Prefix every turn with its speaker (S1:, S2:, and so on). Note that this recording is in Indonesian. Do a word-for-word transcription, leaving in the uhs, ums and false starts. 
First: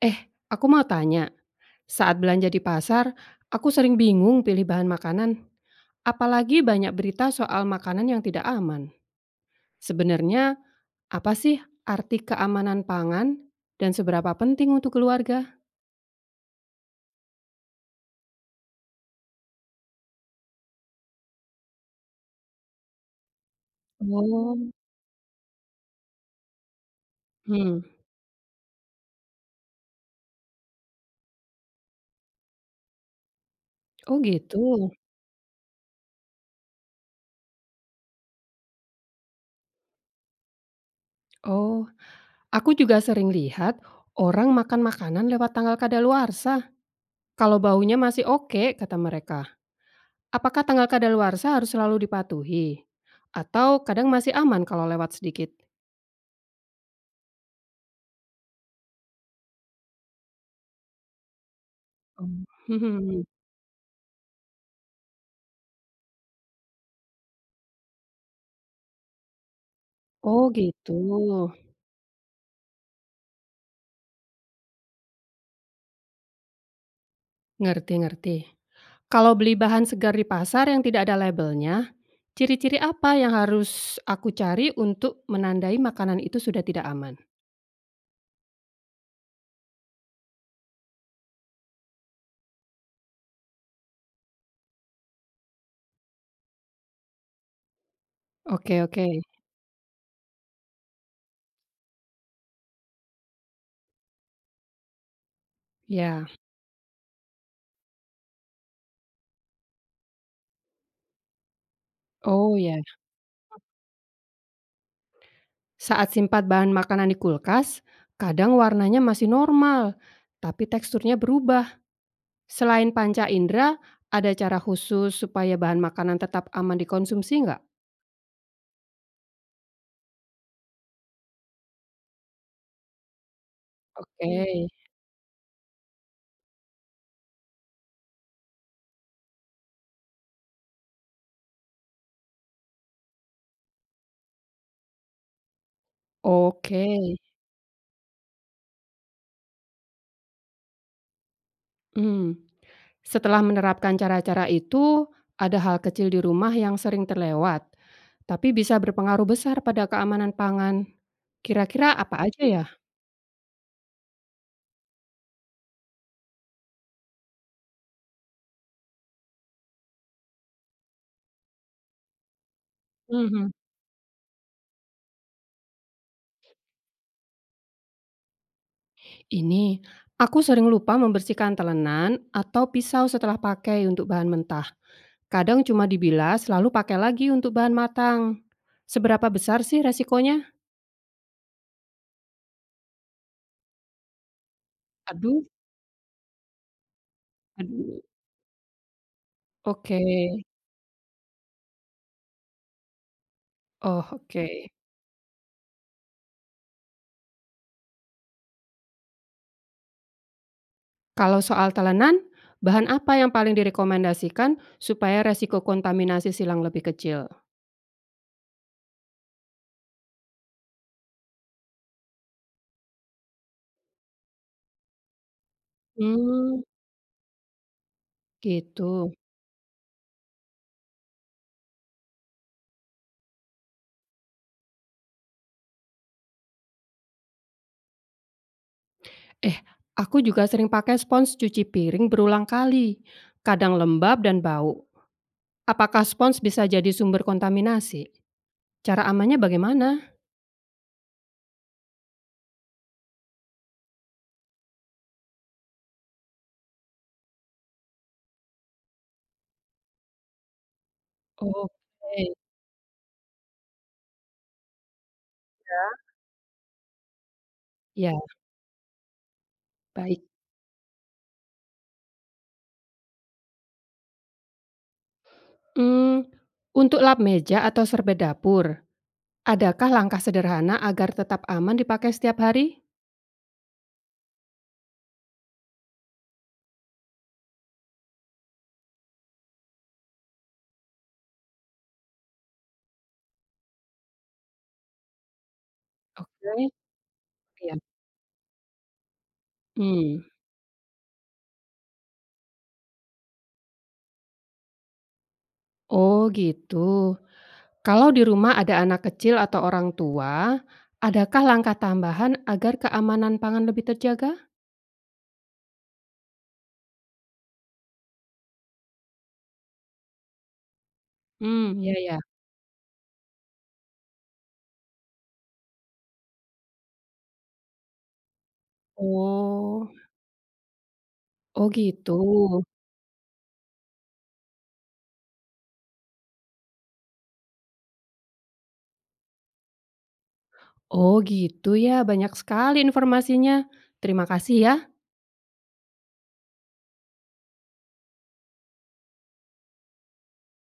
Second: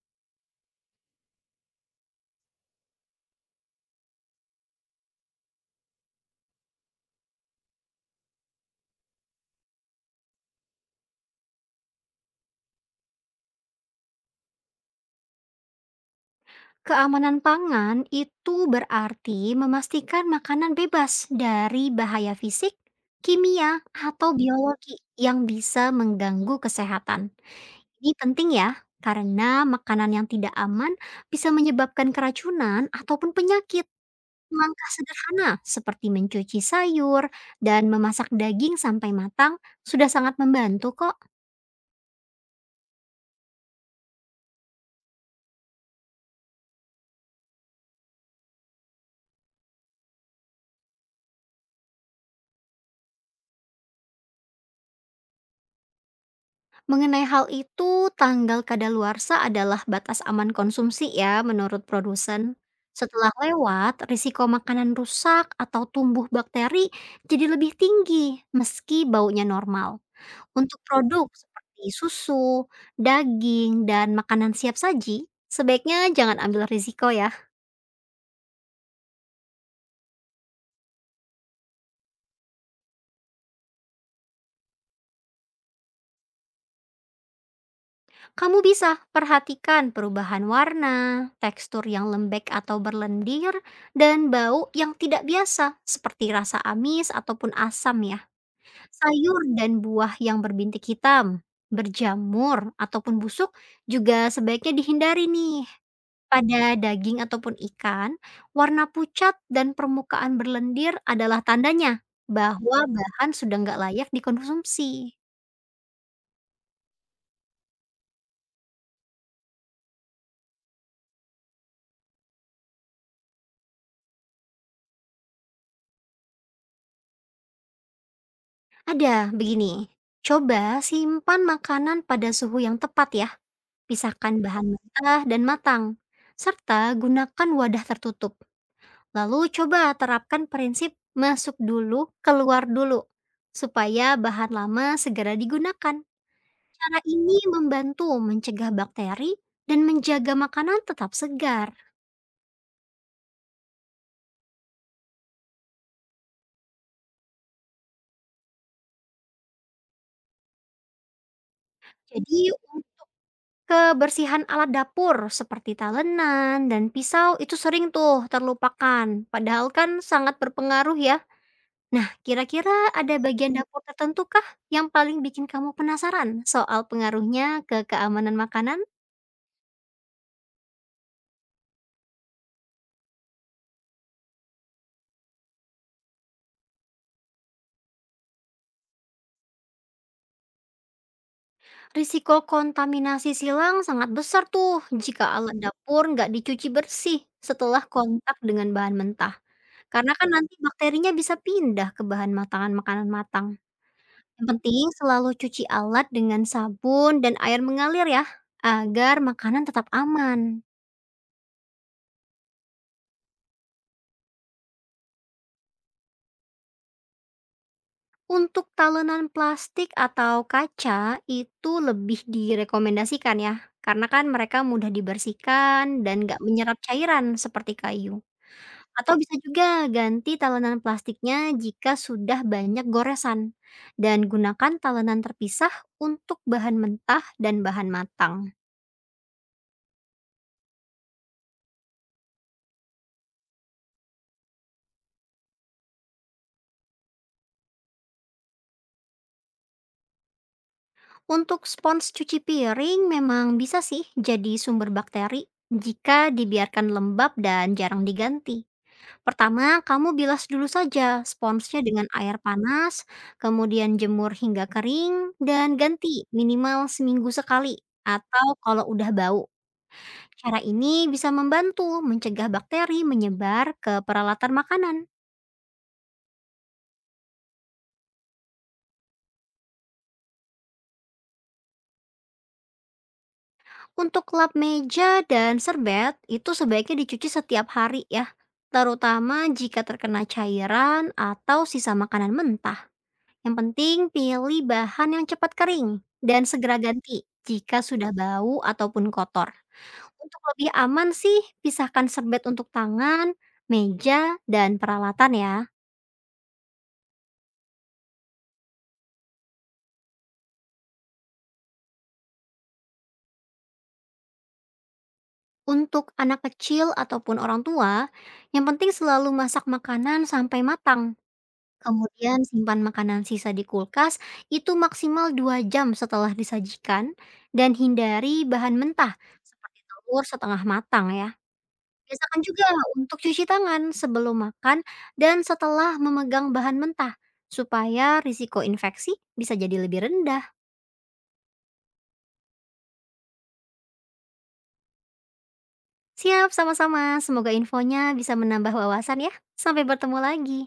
S1: Eh, aku mau tanya, saat belanja di pasar, aku sering bingung pilih bahan makanan, apalagi banyak berita soal makanan yang tidak aman. Sebenarnya, apa sih arti keamanan pangan dan seberapa penting untuk keluarga?
S2: Keamanan pangan itu berarti memastikan makanan bebas dari bahaya fisik, kimia, atau
S1: Oh,
S2: biologi yang bisa mengganggu kesehatan.
S1: hmm,
S2: Ini penting ya, karena makanan yang tidak aman bisa menyebabkan keracunan ataupun penyakit.
S1: oh gitu.
S2: Langkah sederhana seperti mencuci sayur dan memasak daging sampai matang sudah sangat membantu kok.
S1: Oh, aku juga sering lihat orang makan makanan lewat tanggal kadaluarsa. Kalau baunya masih oke, kata mereka. Apakah tanggal kadaluarsa harus selalu dipatuhi? Atau kadang masih aman kalau lewat sedikit?
S2: Mengenai hal itu, tanggal kadaluarsa adalah batas aman konsumsi ya menurut
S1: Mmm,
S2: produsen.
S1: mhm mhm.
S2: Setelah lewat, risiko makanan rusak atau tumbuh bakteri jadi lebih tinggi meski baunya normal.
S1: Oh
S2: Untuk
S1: gitu,
S2: produk seperti susu, daging, dan makanan siap saji, sebaiknya jangan ambil risiko ya.
S1: ngerti ngerti. Kalau beli bahan segar di pasar yang tidak ada labelnya, ciri-ciri apa yang harus aku cari untuk menandai makanan itu sudah tidak aman?
S2: Kamu bisa perhatikan perubahan warna, tekstur yang lembek atau berlendir, dan bau yang tidak biasa seperti rasa amis ataupun asam ya.
S1: Oke oke,
S2: Sayur dan buah yang berbintik hitam, berjamur ataupun busuk juga sebaiknya dihindari nih.
S1: ya.
S2: Pada daging ataupun ikan, warna pucat dan permukaan berlendir adalah tandanya
S1: Oh ya,
S2: bahwa bahan sudah nggak layak dikonsumsi.
S1: saat simpan bahan makanan di kulkas, kadang warnanya masih normal, tapi teksturnya berubah. Selain panca indera, ada cara khusus supaya bahan makanan tetap aman dikonsumsi nggak?
S2: Ada, begini. Coba simpan makanan pada suhu yang tepat ya.
S1: Oke,
S2: Pisahkan bahan mentah dan matang. Serta gunakan wadah tertutup. Lalu coba terapkan prinsip masuk dulu, keluar dulu. Supaya bahan lama segera digunakan.
S1: oke,
S2: Cara ini membantu mencegah bakteri dan menjaga makanan tetap segar.
S1: mmm. Setelah menerapkan cara-cara itu, ada hal kecil di rumah yang sering terlewat, tapi bisa berpengaruh besar pada keamanan pangan. Kira-kira apa aja
S2: Jadi
S1: ya?
S2: kebersihan alat dapur seperti talenan dan pisau itu sering tuh terlupakan, padahal kan sangat berpengaruh ya. Nah, kira-kira ada
S1: Mhm.
S2: bagian dapur tertentu kah yang paling bikin kamu penasaran soal pengaruhnya ke keamanan makanan?
S1: Ini, aku sering lupa membersihkan telenan atau pisau setelah pakai untuk bahan mentah. Kadang cuma dibilas, lalu pakai lagi untuk bahan matang. Seberapa besar sih resikonya?
S2: Risiko kontaminasi silang sangat besar tuh jika
S1: Aduh,
S2: alat dapur nggak dicuci bersih setelah
S1: aduh,
S2: kontak dengan bahan mentah.
S1: oke.
S2: Karena kan nanti bakterinya bisa pindah ke bahan matangan makanan matang.
S1: Oh,
S2: Yang
S1: oke.
S2: penting selalu cuci alat dengan sabun dan air mengalir ya, agar makanan tetap aman.
S1: Kalau soal telanan, bahan apa yang paling direkomendasikan supaya resiko kontaminasi silang lebih kecil?
S2: Untuk talenan plastik atau kaca itu lebih direkomendasikan ya, karena kan mereka mudah dibersihkan dan nggak
S1: Hmm,
S2: menyerap cairan seperti kayu.
S1: gitu.
S2: Atau bisa juga ganti talenan plastiknya jika sudah banyak goresan. Dan gunakan talenan terpisah untuk bahan mentah dan bahan matang.
S1: Eh, aku juga sering pakai spons cuci piring berulang kali, kadang lembab dan bau. Apakah spons bisa jadi sumber kontaminasi? Cara amannya bagaimana?
S2: Untuk spons cuci piring memang bisa sih jadi sumber bakteri jika dibiarkan lembab dan jarang diganti. Pertama, kamu bilas dulu saja sponsnya dengan
S1: Oke,
S2: air panas, kemudian jemur hingga kering, dan ganti minimal seminggu sekali
S1: ya,
S2: atau kalau udah bau.
S1: baik.
S2: Cara ini bisa membantu mencegah bakteri menyebar ke peralatan makanan.
S1: Hmm, untuk lap meja atau serbet dapur, adakah langkah sederhana agar tetap aman dipakai setiap hari?
S2: Untuk lap meja dan serbet itu sebaiknya dicuci setiap hari ya, terutama jika terkena cairan atau sisa makanan mentah. Yang penting pilih bahan yang cepat kering dan
S1: Oke,
S2: segera ganti
S1: iya,
S2: jika sudah bau ataupun kotor.
S1: hmm.
S2: Untuk lebih aman sih, pisahkan serbet untuk tangan, meja, dan peralatan ya.
S1: Oh gitu. Kalau di rumah ada anak kecil atau orang tua, adakah langkah tambahan agar keamanan pangan lebih terjaga?
S2: Untuk anak kecil ataupun orang tua, yang penting selalu masak makanan sampai matang.
S1: Hmm, ya ya.
S2: Kemudian simpan makanan sisa di kulkas itu maksimal dua jam setelah disajikan dan hindari bahan mentah seperti
S1: Oh.
S2: telur setengah matang ya.
S1: Oh gitu.
S2: Biasakan juga untuk cuci tangan sebelum makan dan setelah memegang bahan mentah supaya risiko infeksi bisa jadi lebih rendah.
S1: Oh gitu ya, banyak sekali informasinya. Terima kasih ya.
S2: Siap sama-sama, semoga infonya bisa menambah wawasan ya. Sampai bertemu lagi.